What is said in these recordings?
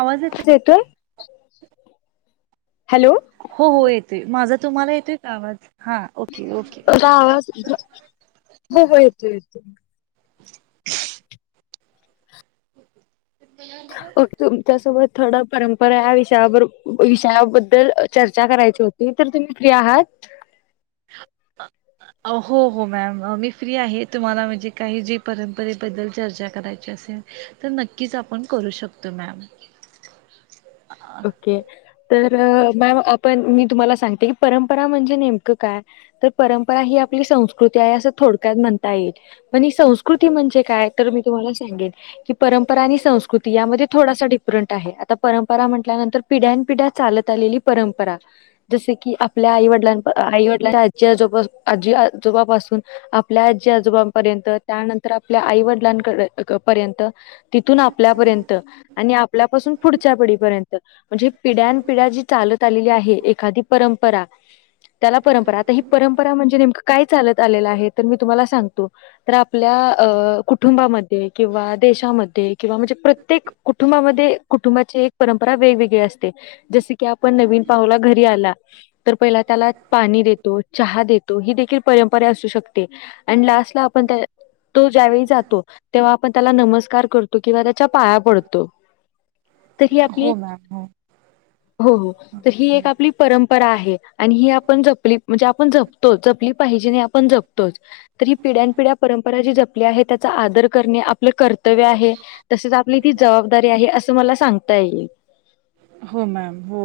आवाज येतलो येतोय हॅलो हो हो येत ते माझा तुम्हाला येतेय का आवाज हा ओके ओके. हो हो येतो येतो. ते [inaudible] तुमच्यासोबत थोड परंपरा या विषयावर विषयाबद्दल चर्चा करायची होती. त तृ तन फ्रियाात हा [inaudible] हो हो मॅम मी फ्री आहे तुम्हाला म्हणजे काही जी परंपरेबद्दल चर्चा करायची असेल तर नक्कीच आपण करू शकतो मॅम ओके तर मॅम आपण मी तुम्हाला सांगते की परंपरा म्हणजे नेमकं काय तर परंपरा ही आपली संस्कृती आहे असं थोडक्यात म्हणता येईल पण ही संस्कृती म्हणजे काय तर मी तुम्हाला सांगेन की परंपरा आणि संस्कृती यामध्ये थोडासा डिफरंट आहे आता परंपरा म्ह ंतर पिढ्या पिढ्या चालत आलेली परंपरा जस की आपल्या आईवडलां आईवडला आजी आजोबा आजी आजोबापासून आपल्या आजी आजोबांपर्यंत त्यानंतर आपल्या आई वडिलांकडे पर्यंत तिथून आपल्यापर्यंत आणि आपल्यापासून पुढच्या पिढीपर्यंत म्हणजे पिढ्यान पिढ्या जी चालत आलेली आहे एखादी परंपरा त्याला परंपरा आता ही परंपरा म्हणजे नेमकं काय चालत आलेलं आहे तर मी तुम्हाला सांगतो. तर आपल्या अ कुटुंबामध्ये किंवा देशामध्ये किंवा म्हणजे प्रत्येक कुटुंबामध्ये कुटुंबाचे वेगवेगळे असते जस की आपण नवीन पाहला घरी आला तर पहिला त्याला पाणी देतो चहा देतो ही देखील परंपरा असू शकते. लाट ला आप तो ज्याळी जातो तेव्हा आपण त्याला नमस्कार करतो. किंवा त्याच्या पाया पडतो. तर ही आपली हो मॅम हो हो हो तर ही एक आपली परंपरा आहे आणि ही आपण जपली म्हणजे आपण जपतो जपली पाहिजे नाही ण जपतोच ही पिढ्यापिढ्या परंपरा जी जपली आहे त्याचा आदर कर आपलं कर्तव्य आहे तसेच आपली ती जबाबदारी आहे असं मला सांगता येईल. हो मॅम हो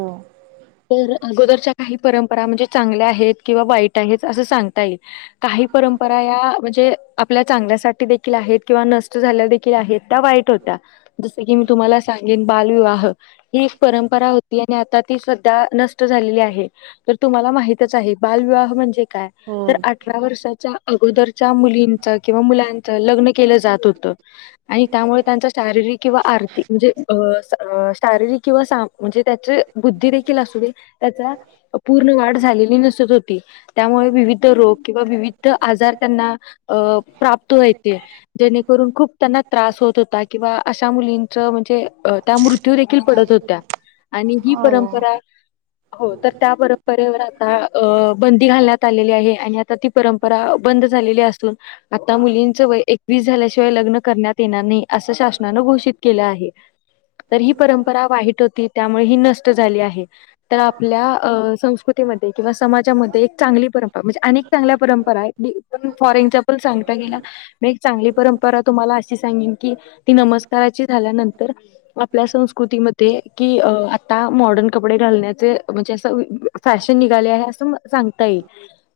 तर अगोदरच्या काही परंपरा म्हणजे चांगल्या आहेत किंवा वाईट आहेत असं सांगता येईल. काही परंपरा या म्हणजे आपल्या चांगल्यासाठी देखील आहेत किंवा नष्ट झाल्या देखील आहेत त्या वाईट ज की मी तुम्हाला सांगेन बालविवाह ह परंपरा होती आता ती सध्या नष्ट झालेली आहे तर तुम्हाला माहितच आहे बालविवाह म्हणजे काय हो. तर अठरा वर्षाच्या अगोदरच्या मुलींच किंवा मुलांच लग्न केलं जात होतं आणि त्यामुळे त्यांचा शारीरिक किंवा आर्थिक म्हणजे शारीरिक किंवा म्हणजे त्याचे बुद्धी देखील असू दे त्याचा पूर्ण वाढ झालेली नसत होती. त्यामुळे विविध रोग किंवा विविध आजार त्यांना अ प्राप्त व्हायचे. जेणेकरून खूप त्यांना त्रास होत होता किंवा मुलीं म्हणजे त्या मृत्यू देखील पडत होत्या आणि ही हो. परंपरा हो तर त्या बरोबरेवर आता बंदी घालण्यात आलेली आहे आणि आता ती परंपरा बंद झालेली असून आता मुलींच व वीज झाल्याशिवाय लग्न करण्यात येणार नाही असं शासनानं घोषित केलं आहे. तर ही परंपरा वाईट होती त्यामुळे ही नष्ट झाली आहे तर आपल्या संस्कृती किंवा समाजामध्ये एक चांगली परंपरा म्हणजे अक चांगल्या परंपरा आहे पण फॉर एक्झाम्पल सांगता गेला मी एक चांगली परंपरा तुम्हाला अशी सांगन की ती नमस्काराची झाल्यानंतर आपल्या संस्कृतीमध्ये कि आता मॉडर्न कपडे घालण्याचे म्हणजे असं फॅशन निघाले आहे असं सांगता येईल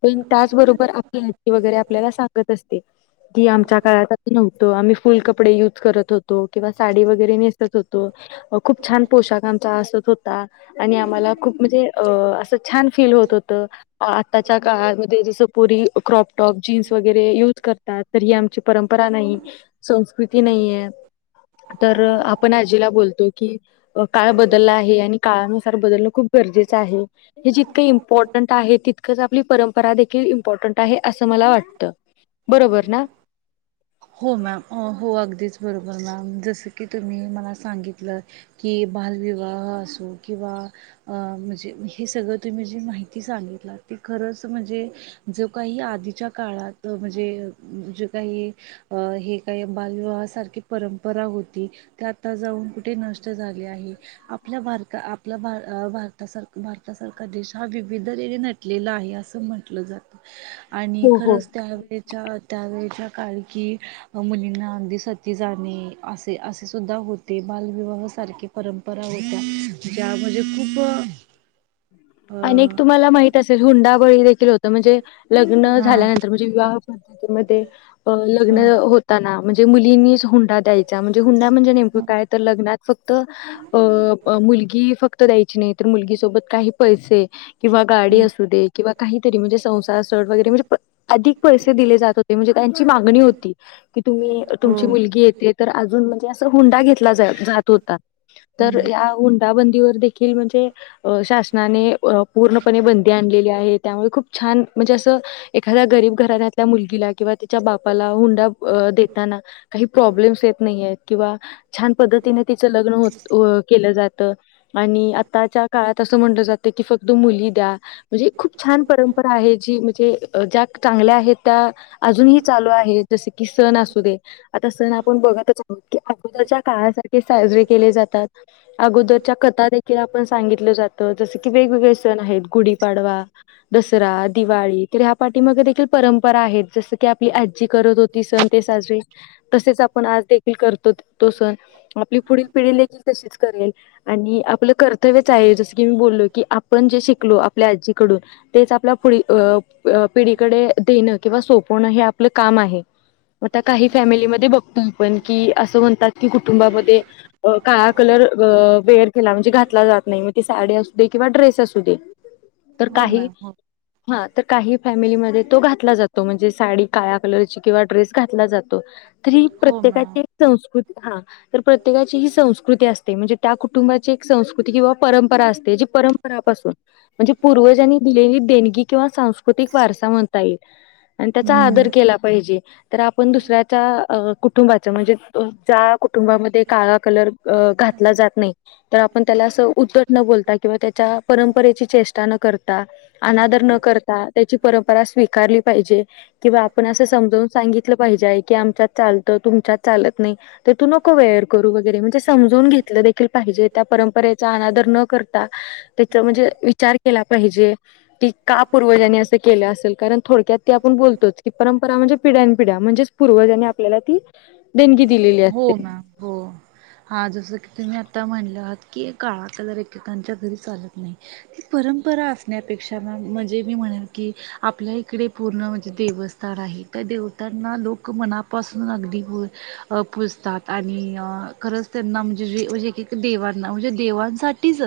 पण त्याचबरोबर आपली वगरे आपल्याला सांगत असते की आमच्या काळात नव्हतो आम्ही फुल कपडे युज करत होतो किंवा साडी वगैरे नेसत होतो खूप छान पोशाख आमचा असत होता आणि आम्हाला खूप म्हणजे अ असं छान फील होत होत आत्ताच्या काळामध्ये जसं पुरी क्रॉपटॉप जीन्स वगैरे युज करत ही आमची परंपरा नाही संस्कृती नाही आहे तर आपण आजीला बोलतो की काळ बदलला आहे आणि काळानुसार बदलणं खूप गरजेचं आहे हे जितकं इम्पॉर्टंट आहे तितकंच आपली परंपरा देखील इम्पॉर्टंट आहे असं मला वाटतं बरोबर ना हो मॅम हो अगदीच बरोबर मॅम जसं की तुम्ही मला सांगितलं कि बालविवाह असो किंवा अ म्हणजे हे सगळं तुम्ही जी माहिती सांगितला ती खरंच म्हणजे जो काही आधीच्या काळात म्हणजे जे काही हे काही बालविवाहासारखी परंपरा होती ते आता जाऊन कुठे नष्ट झाले आहे आपल्या भारता आपला भारतासार भारतासारखा देश हा विविध रेने नट घलेलं आहे असं म्हटलं जातं आणि हो हो खरंच त्यावेळेच्या त्यावेेळेच्या काळखी मुलींना अगदी सती जाणे असे असे सुद्धा होते बालविवाह सारखे परंपरा होत्या ज्यामध्येणज खूप अक अ तुम्हाला माहित असेल हुंडाबळी देखील हो म्हणजे लग्न हा झाल्यानंतर म्हणजे विवाह पद्धतीमध्ये लग्न हा म्हणजे मुलींच हुंडा द्यायचा णजे हुंड म्हणजे नेमक काय तर लग्नात फक्त अ मुलगी फक्त द्यायची नाही तर मुलगी सोबत काही पैसे किंवा गाडी असू दे किंवा काहीतरी म्हणजे संसार सर वगैरे म्हणजे अधिक पैसे दिले जात होते म्हणजे त्यांची मागणी होती कि तुम्ही हो तुमची मुलगी येते तर अजून म्हणजे असं हुंडा घेतला जात होता तर हम्म या हुंडाबंदीवर देखील म्हणजे शासनाने पूर्णपणे बंदी आणली आहे त्यामुळे खूप छान म्हणजे अस एखा्या गरीब घरल्या मुलीला किंवा बाला हुंड देना काही प्रॉब्लेमस येत नाहीय किंवा छान पद्धतीने तिच लग्न होत केलं जातं आणि आताच्या काळात असं म्हणलं जात की फक्त मुली द्या म्हणजे खूप छान परंपरा आहे जी म्हणजे ज्या चांगल्या आहेत त्या अजूनही चालू आहे जसे की सण असू दे आता अस ना आपण बघतच आहोत की अगोदरच्या काळाासारखे साजरे केले जातात अगोदरच्या कथा ि आपण सांगितलं जात जस की वेगवेगळे सण आहेत गुढीपाडवा दसरा दिवाळी तर ह्या पाठी मग देखील परंपरा आहेत जसं आपली आजजी करत होती सण ते साजरी तसेच आपण आज करतो तो सण आपली पुढील पिढी देखील तशीच करेल आणि आपलं कर्तव्यच आहे जसं की मी बोललो की आपण जे शिकलो आपल्या आजीकडून तेच आपल्या पुढ अ पिढीकडे देणं किंवा सोपवणं हे आपलं काम आहे आता काही फॅमिलीमध्ये बघतो आपण की असं म्हणतात की कुटुंबामध्ये अ काळा कलर अ वेअर केला म्हणजे घातला जात नाही म त साडी असू दे किंवा ड्रेस असू दे तर हो काही मॅम हो हा तर काही फॅमिलीमध्ये तो घातला जातो म्हणजे साडी काळ कलरची किंवा ड्रेस घातला जातो तरी हो मॅम प्रत्येकाचे संस्कृती हा तर प्रत्येकाची ही संस्कृती असते म्हणजे त्या कुटुंबाची एक संस्कृती किंवा परंपरा असते जी परंपरापासून म्हणजे पूर्वजांनी दिलेलीगी किंवा सांस्कृतिक वारसा म्हणता येईल आणि त्याचा हम्म आदर केला पाहिजे तर आपण दुसऱ्याच्या कुटुंबाचं म्हणजे ज्या कुटुंबामध्ये काळा कलर घातला जात नाही तर आपण त्याला असं ब कवा त्या परंपरेची चेा न करता अ कर त्याची परंपरा स्वीकारली पाहिजे किंवा आपण अस समजून सांगितलं पाहिजे की आमच्यात चालतं तुमच्यात चालत नाही ते तू नको वेअर करू वगैरे म्हणजे समजून घेतलं देखील पाहिजे त्या परंपरेचा अनादर न कर त्या म्हणजे विचार केला पाहिजे क का पूर्वजानी केलं असेल कारण थोडक्यात ती आपण बोलतोच की परंपरा म्हणजे पिढ्यान पिढ्या म्हणजे पूर्वजांनी आपल्याला ती देणगी दिलेली हो असते मॅम हो. हा जसं की तुम्ही आता म्हणलं आहात की काळा कलर एकेकांच्या घरी चालत नाही ही परंपरा असण्यापेक्षा म्हणजे मी म्हणेल की आपल्या इकडे पूर्ण म्हणजे देवस्थ आहे त्या देवतांना लोक मनापासून अगदी हो जतात आणि खरंच त्यांना म्हणजेे देवांना म्हणजे देवांसाठी ट इज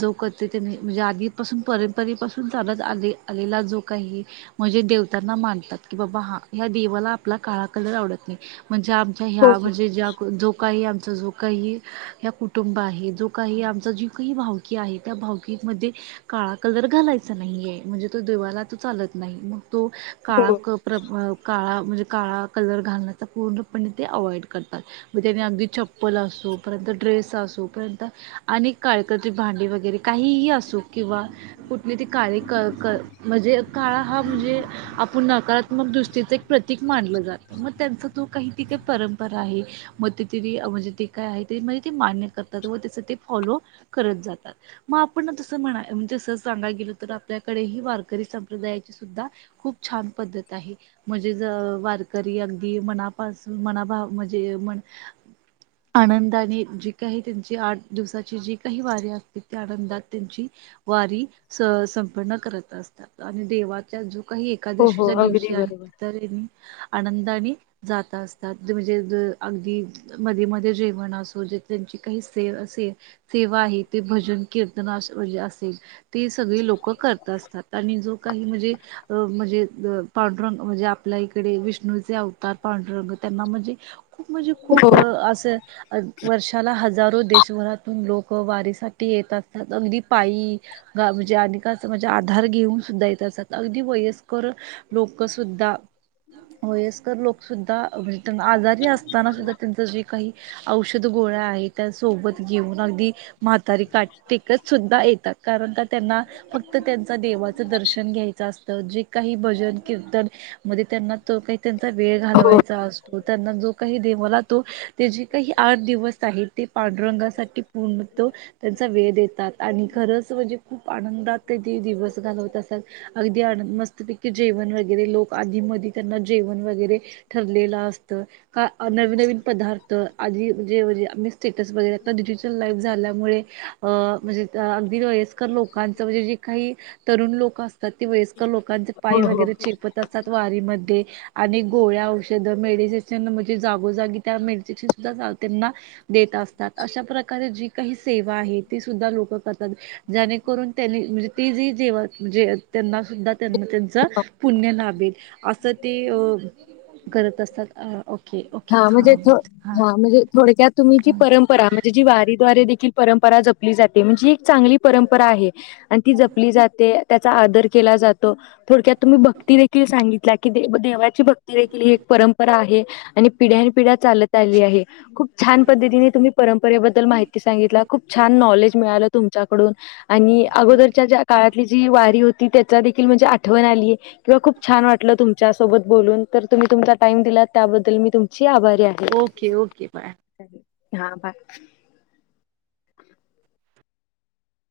जो करतेनी म्हणजे आधीपासून परंपरेपासून त्यालाच आले आलेला जो काही म्हणजे देवतांना मानतात की बाबा हा ह्या देवाला आपला काळा कलर आवडत नाही म्हणजे आमच्या हो ह्या हो म्हणजे ज्या जो काही आमचा जो काही ह कुटुंब आहे जो काही आमचा जीव काही वाव की आहे त्या भावकीिकमध्ये काळा कलर घालायचा नाहीये म्हणजे तो देवाला त चालत नाही मग तो काळा हो क प्र काळा म्हणजे काळा कलर घालण्याचा पूर्णपणे ते अवॉइड करतात मग त्याने अगदी चप्पल असो पर्यंत ड्रेस असो पर्यंत अनेक काय करी भांडी वगैरे काहीही असो किंवा कुठली त काळी म्हणजे काळा हा म्हणजे आपण नकार मग दुसरीचं एक प्रतीक मानलं जातं मग त्यांचं तू काही ती काही परंपरा आहे मग तेिथरी म्हणजे ते काय आहे त म्हणजे ते मान्य करतात व त्याचं ते फॉलो करत जातात मग आपण तसं म्हणा जस सांगा गेल तर आपल्याकडे ह वारकरी संप्रदायाची सुद्धा खूप छान पद्धत आहे म्हणजे वारकरी अगदी मना पा मनाभ म्हणजे म ह आनंदाने जी काही त्यांची आठ दिवसाची जी काही वारी असते ती आनंदात त्यांची वारी संपन्न करत असतात आणि देवाचा जो काही हो हो एकादशीच्या अगदी दिवशी आहे बरोबर तर आनंद आणि जाता असतात म्हणजे अगदी मध्ये मध्ये जेवण असो जे त्यांची काही से असेल सेवा आहे ते भजन कीर्तनाश वजे असेल तेी सगळी लोकं करत असतात आणि जो काही म्हणजे म्हणजे पांडुरंग म्हणजे आपल्या इकडे विष्णूचे आ तार पांढुरंग त्यांना म्हणजे खूप म्हणजे हो खूप असं वर्षाला हजारो देशभरातून लोक वारीसाठी येत असतात अगदी पायी ग म्हणजे अ का असं माणझे आधार घेऊन सुद्धा येत असतात अगदी वयस्कर लोक सुुद्धा होय तर लोकसुद्धा म्हणजे त्यांना आजारी असताना सुुद्धा त्यांचं जे काही औषध गोळ्या आहे त्या सोबत घेऊन अगदी म्हातारी का टिकत सुद्धा येतात कारण का त्यांना फक्त त्यांचा देवाचं दर्शन घ्यायचं असतं जे काही भजन कीर्तन मध्ये त्यांना तो काही त्यांचा वेळ हो घालवायचा असतो त्यांना जो काही दे मला तो ते जे काही आठ दिवस आहेत ते पांडुरंगासाठी पूर्णत त्यांचा वेळ देतात आणि खरंच म्हणजे खूप आनंदात दिवस घालवत असल अगदी मस्तपैकी जेवन वगैरे लोक आधी मध त्यां जेवण वगैरे ठरलेलं असत हा नवी नवीन पदार्थ तर आधी म्हणजे म्हणजे आम्ही स्टेटस वगैरे आता डिजिटल लाईफ झाल्यामुळे अ म्हणजे अगदी वेळेस लोकांच म्हणजे जे काही तरुण लोक असतात ते वयस्कर लोकांचे पाय हो हो वगैरे चत त सत वारीमध्ये आणि गोळ्या औषध मेडिसेशन म्हणजे जागोजागी त्या मेडिसेशन सुद्धा त्यांना देत असतात अशा प्रकारे जी काही सेवा आहे ती सुद्धा लोक करतात जेणेकरून त्यांनी म्हणजे ते जी जेवतजे त्यांना सुद्धा त्यांना त्यांच पुण्य लाभेल असं ते अ करत असतात अ ओके ओके हा म्हणजे हां हां हा म्हणजे थोडक्यात तुम्ही जी परंपरा म्हणजे जी वारीद्वारे देखील परंपरा जप ली जाते म्हणजे एक चांगली परंपरा आहे आणि ती जपली जाते त्याचा आदर केला जातो थोडक्यात तुम्ही भक्ती देेखील सांगितला की देवाची भक्ती देखील ही एक परंपरा आहे आणि पिढ्यान पिढ्या चालत आली आहे खूप छान पद्धतीने तुम्ही परंपरेबद्दल माहिती सांगितला खूप छान नॉलेज मिळालं तुमच्याकडून आणि अगोदरच्या काळातली जी वारी होती त्याचा देखील म्हणजे आठवण आली आहे किंवा खूप छान वाटलं तुमच्यासोबत बोलून तर तुम्ही तुमचा टाईम दिलात त्याबद्दल मी तुमची आभारी आहे ओके ओके बाय हा बाय